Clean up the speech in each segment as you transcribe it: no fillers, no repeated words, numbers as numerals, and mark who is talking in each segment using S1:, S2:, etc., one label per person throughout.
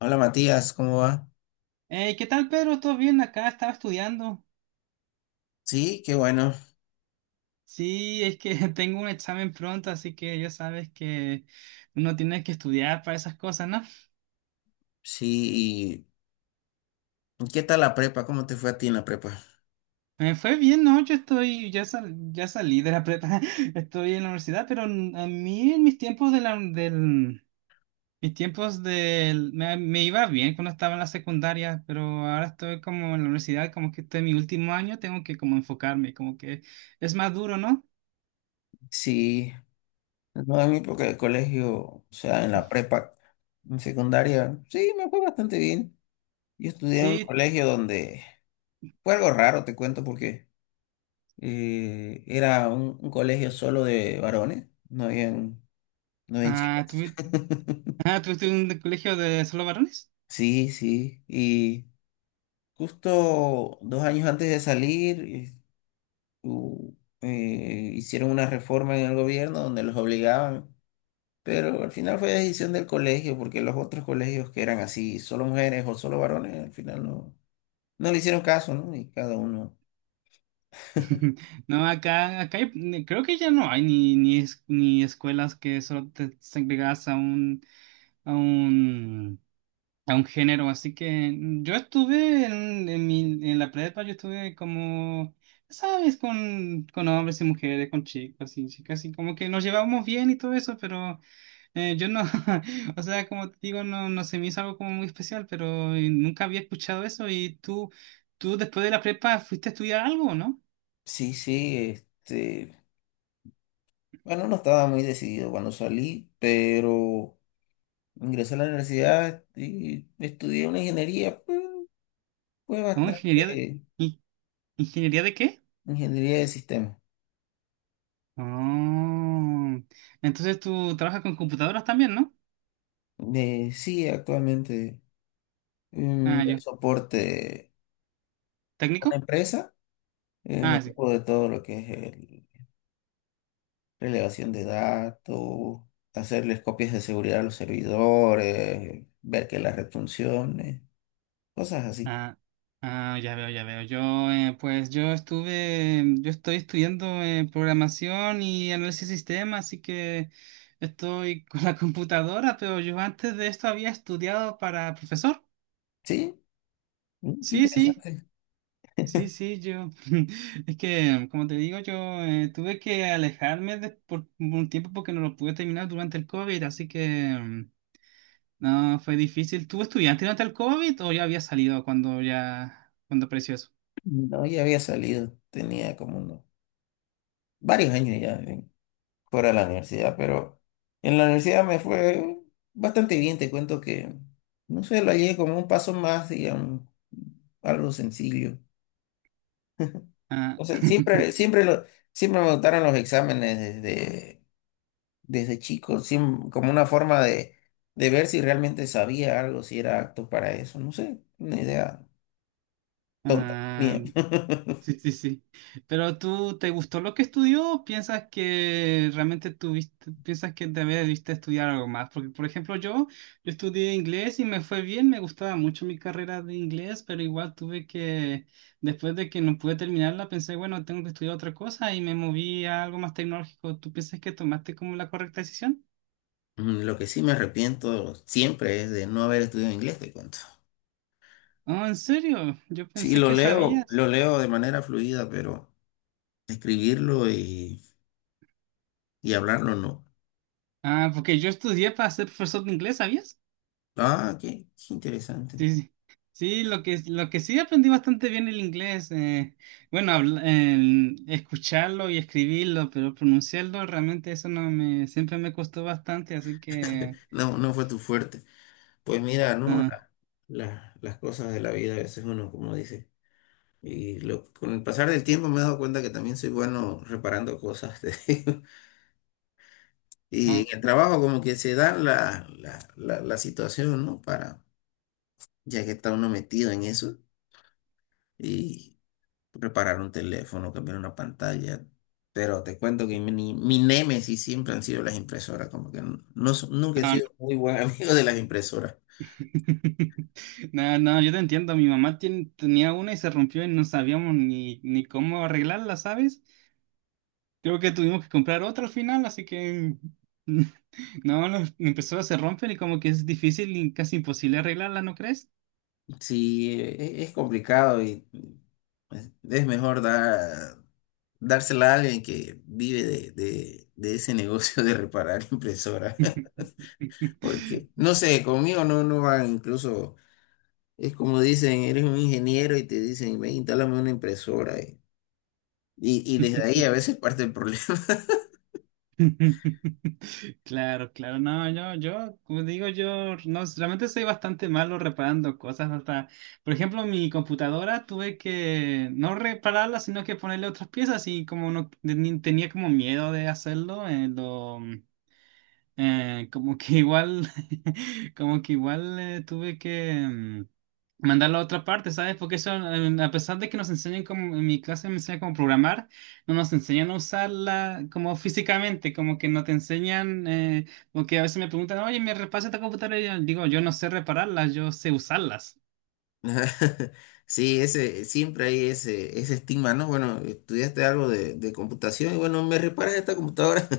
S1: Hola Matías, ¿cómo va?
S2: Hey, ¿qué tal, Pedro? ¿Todo bien? Acá estaba estudiando.
S1: Sí, qué bueno.
S2: Sí, es que tengo un examen pronto, así que ya sabes que uno tiene que estudiar para esas cosas, ¿no?
S1: Sí, ¿y qué tal la prepa? ¿Cómo te fue a ti en la prepa?
S2: Me fue bien, ¿no? Yo estoy, ya, ya salí de la prepa, estoy en la universidad, pero a mí en mis tiempos mis tiempos me iba bien cuando estaba en la secundaria, pero ahora estoy como en la universidad, como que estoy en mi último año, tengo que como enfocarme, como que es más duro, ¿no?
S1: Sí, no, en mi época de colegio, o sea, en la prepa, en secundaria, sí, me fue bastante bien. Yo estudié en un
S2: Sí.
S1: colegio donde fue algo raro, te cuento, porque era un colegio solo de varones, no habían
S2: Ah, ¿tú,
S1: chicas.
S2: Ah, ¿tú estuviste en un colegio de solo varones?
S1: Sí, sí, y justo 2 años antes de salir. u- Hicieron una reforma en el gobierno donde los obligaban, pero al final fue decisión del colegio, porque los otros colegios que eran así, solo mujeres o solo varones, al final no le hicieron caso, ¿no? Y cada uno,
S2: No, acá creo que ya no hay ni, ni escuelas que solo te segregas a un, a un, a un género. Así que yo estuve en la prepa, yo estuve como, ¿sabes? Con hombres y mujeres, con chicos y chicas, y como que nos llevábamos bien y todo eso, pero yo no, o sea, como te digo, no, no se me hizo algo como muy especial, pero nunca había escuchado eso. ¿Y tú después de la prepa fuiste a estudiar algo, no?
S1: sí, sí, bueno, no estaba muy decidido cuando salí, pero ingresé a la universidad y estudié una ingeniería, pues, fue
S2: ¿O ingeniería
S1: bastante
S2: in- ingeniería de qué?
S1: ingeniería de sistemas.
S2: Oh, entonces tú trabajas con computadoras también, ¿no?
S1: Sí, actualmente
S2: Ah,
S1: doy
S2: yo.
S1: soporte a
S2: ¿Técnico?
S1: una empresa. Me
S2: Ah, sí.
S1: ocupo de todo lo que es relevación de datos, hacerles copias de seguridad a los servidores, ver que las red funcione, cosas así.
S2: Ah, ah, ya veo, ya veo. Yo, pues yo estoy estudiando programación y análisis de sistemas, así que estoy con la computadora, pero yo antes de esto había estudiado para profesor.
S1: Sí, qué
S2: Sí, sí,
S1: interesante.
S2: sí, sí, yo. Es que, como te digo, yo tuve que alejarme por un tiempo porque no lo pude terminar durante el COVID, así que mm, no, fue difícil. ¿Tú estudiaste durante el COVID o ya había salido cuando apareció eso?
S1: No, ya había salido, tenía como varios años ya fuera de la universidad, pero en la universidad me fue bastante bien. Te cuento que, no sé, lo hallé como un paso más, digamos, algo sencillo.
S2: Ah.
S1: O sea, siempre, siempre lo. Siempre me gustaron los exámenes desde chico, como una forma de ver si realmente sabía algo, si era apto para eso, no sé, una idea tonta.
S2: Ah,
S1: Bien.
S2: sí, sí, sí. Pero tú, ¿te gustó lo que estudió o piensas que realmente piensas que también debiste estudiar algo más? Porque, por ejemplo, yo estudié inglés y me fue bien, me gustaba mucho mi carrera de inglés, pero igual tuve que, después de que no pude terminarla, pensé, bueno, tengo que estudiar otra cosa y me moví a algo más tecnológico. ¿Tú piensas que tomaste como la correcta decisión?
S1: Lo que sí me arrepiento siempre es de no haber estudiado inglés, te cuento.
S2: Oh, ¿en serio? Yo
S1: Sí,
S2: pensé que sabías.
S1: lo leo de manera fluida, pero escribirlo y hablarlo no.
S2: Ah, porque yo estudié para ser profesor de inglés, ¿sabías?
S1: Ah, qué interesante.
S2: Sí, sí, sí, lo que sí aprendí bastante bien el inglés, bueno, en escucharlo y escribirlo, pero pronunciarlo realmente eso no me, siempre me costó bastante, así que
S1: No, no fue tu fuerte. Pues mira, no,
S2: ah,
S1: las cosas de la vida a veces uno, como dice. Con el pasar del tiempo me he dado cuenta que también soy bueno reparando cosas, te digo. Y
S2: no,
S1: en el trabajo como que se da la situación, ¿no? Para, ya que está uno metido en eso, y reparar un teléfono, cambiar una pantalla. Pero te cuento que mi némesis siempre han sido las impresoras, como que no, nunca he
S2: no, no.
S1: sido muy buen amigo de las impresoras.
S2: No, no, yo te entiendo, mi mamá tenía una y se rompió y no sabíamos ni cómo arreglarla, ¿sabes? Creo que tuvimos que comprar otra al final, así que no, no, empezó a se romper y como que es difícil y casi imposible arreglarla, ¿no crees?
S1: Sí, es complicado y es mejor dar, dársela a alguien que vive de ese negocio de reparar impresoras. Porque, no sé, conmigo no, no van, incluso es como dicen, eres un ingeniero y te dicen, ven, instálame una impresora. Y desde ahí a veces parte el problema.
S2: Claro, claro, no, como digo, yo, no, realmente soy bastante malo reparando cosas, hasta, por ejemplo, mi computadora tuve que no repararla, sino que ponerle otras piezas y como no tenía como miedo de hacerlo, eh, como que igual, como que igual tuve que, mandarlo a otra parte, ¿sabes? Porque eso, a pesar de que nos enseñen en mi clase me enseñan cómo programar, no nos enseñan a usarla como físicamente, como que no te enseñan, porque a veces me preguntan, oye, ¿me repasa esta computadora? Y yo digo, yo no sé repararlas, yo sé usarlas.
S1: Sí, siempre hay ese estigma, ¿no? Bueno, estudiaste algo de computación y bueno, me reparas esta computadora.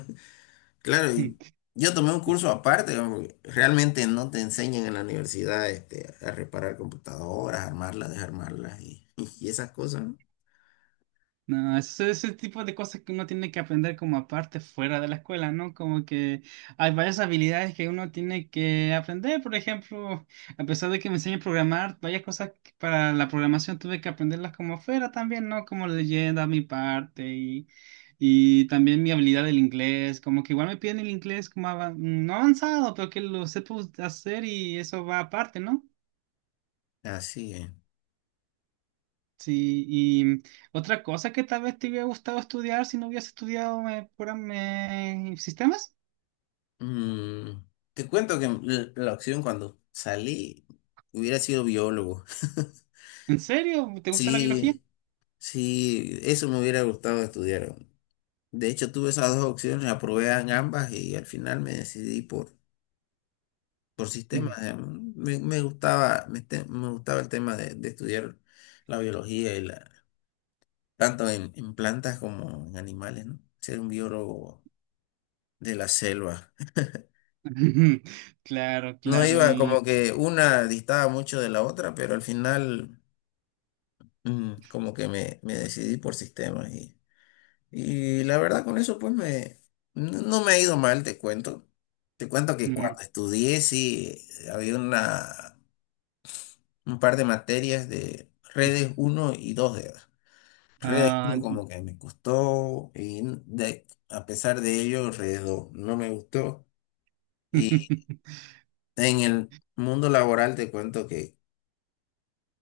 S1: Claro, y yo tomé un curso aparte, ¿no? Porque realmente no te enseñan en la universidad a reparar computadoras, armarlas, desarmarlas y esas cosas, ¿no?
S2: No, eso es ese tipo de cosas que uno tiene que aprender como aparte fuera de la escuela, ¿no? Como que hay varias habilidades que uno tiene que aprender, por ejemplo, a pesar de que me enseñen a programar, varias cosas que para la programación tuve que aprenderlas como fuera también, ¿no? Como leyenda, a mi parte y también mi habilidad del inglés, como que igual me piden el inglés como no avanzado, pero que lo sepa hacer y eso va aparte, ¿no?
S1: Así es.
S2: Sí, y otra cosa que tal vez te hubiera gustado estudiar si no hubieras estudiado me sistemas.
S1: Mm, te cuento que la opción cuando salí hubiera sido biólogo.
S2: ¿En serio? ¿Te gusta la biología?
S1: Sí, sí, eso me hubiera gustado estudiar. De hecho, tuve esas dos opciones, aprobé en ambas y al final me decidí por sistema.
S2: Mm.
S1: Me gustaba el tema de estudiar la biología tanto en plantas como en animales, ¿no? Ser un biólogo de la selva.
S2: Claro,
S1: No
S2: claro,
S1: iba como
S2: y...
S1: que una distaba mucho de la otra, pero al final como que me decidí por sistemas y la verdad con eso pues no me ha ido mal, te cuento. Te cuento que
S2: mm,
S1: cuando estudié sí había una un par de materias de redes uno y 2 de edad. Redes
S2: ah,
S1: uno como que me costó a pesar de ello, redes 2 no me gustó. Y en el mundo laboral te cuento que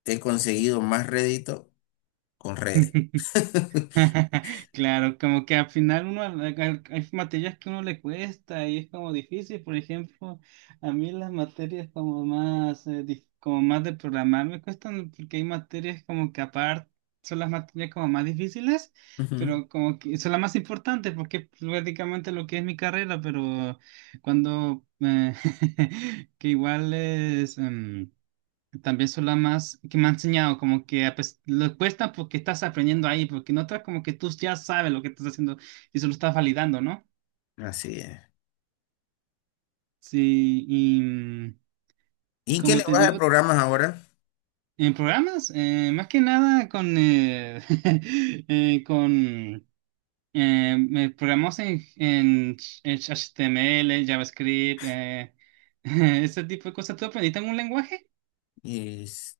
S1: he conseguido más rédito con redes.
S2: Claro, como que al final uno hay materias que uno le cuesta y es como difícil. Por ejemplo, a mí las materias como más como más de programar me cuestan porque hay materias como que aparte son las materias como más difíciles,
S1: Ujú.
S2: pero como que son las más importantes porque es prácticamente lo que es mi carrera, pero cuando que igual es también son las más que me han enseñado, como que ah, pues, lo cuesta porque estás aprendiendo ahí, porque en otras como que tú ya sabes lo que estás haciendo y solo estás validando, ¿no?
S1: Así es.
S2: Sí,
S1: ¿Y
S2: y
S1: en qué
S2: como te
S1: lenguaje
S2: digo,
S1: programas ahora?
S2: en programas, más que nada con me programamos en HTML, JavaScript, ese tipo de cosas. ¿Tú aprendiste algún lenguaje?
S1: Es-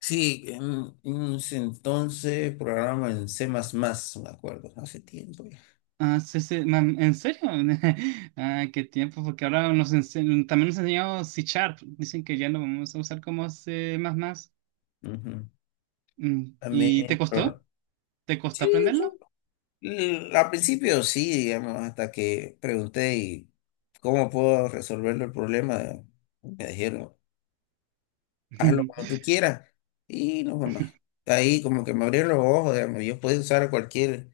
S1: sí, en ese entonces programa en C++, me acuerdo, hace tiempo ya.
S2: Ah, sí, sí, ¿en serio? Ah, qué tiempo, porque ahora también nos enseñó C Sharp. Dicen que ya lo vamos a usar como C++.
S1: Ujú.
S2: ¿Y
S1: También,
S2: te costó?
S1: pro-
S2: ¿Te costó
S1: sí,
S2: aprenderlo?
S1: Al principio sí, digamos, hasta que pregunté y cómo puedo resolverlo el problema, me dijeron, hazlo como tú quieras y no fue más. Ahí como que me abrieron los ojos, digamos, yo podía usar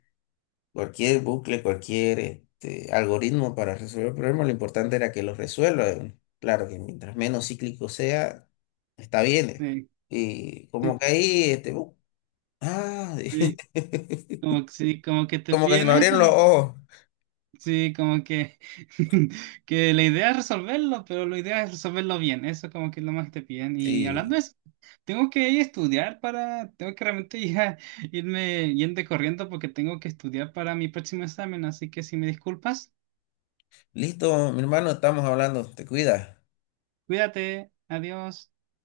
S1: cualquier bucle, cualquier este, algoritmo para resolver el problema, lo importante era que lo resuelva, digamos. Claro que mientras menos cíclico sea, está bien.
S2: Sí,
S1: Y como
S2: sí,
S1: que ahí, ah,
S2: sí, Sí, como que te
S1: como que se me
S2: piden eso.
S1: abrieron los ojos.
S2: Sí, que la idea es resolverlo, pero la idea es resolverlo bien. Eso como que es lo más que te piden. Y hablando
S1: Sí.
S2: de eso, tengo que ir a estudiar para, tengo que realmente ya irme yendo corriendo porque tengo que estudiar para mi próximo examen. Así que si me disculpas,
S1: Listo, mi hermano, estamos hablando. Te cuidas.
S2: cuídate, adiós.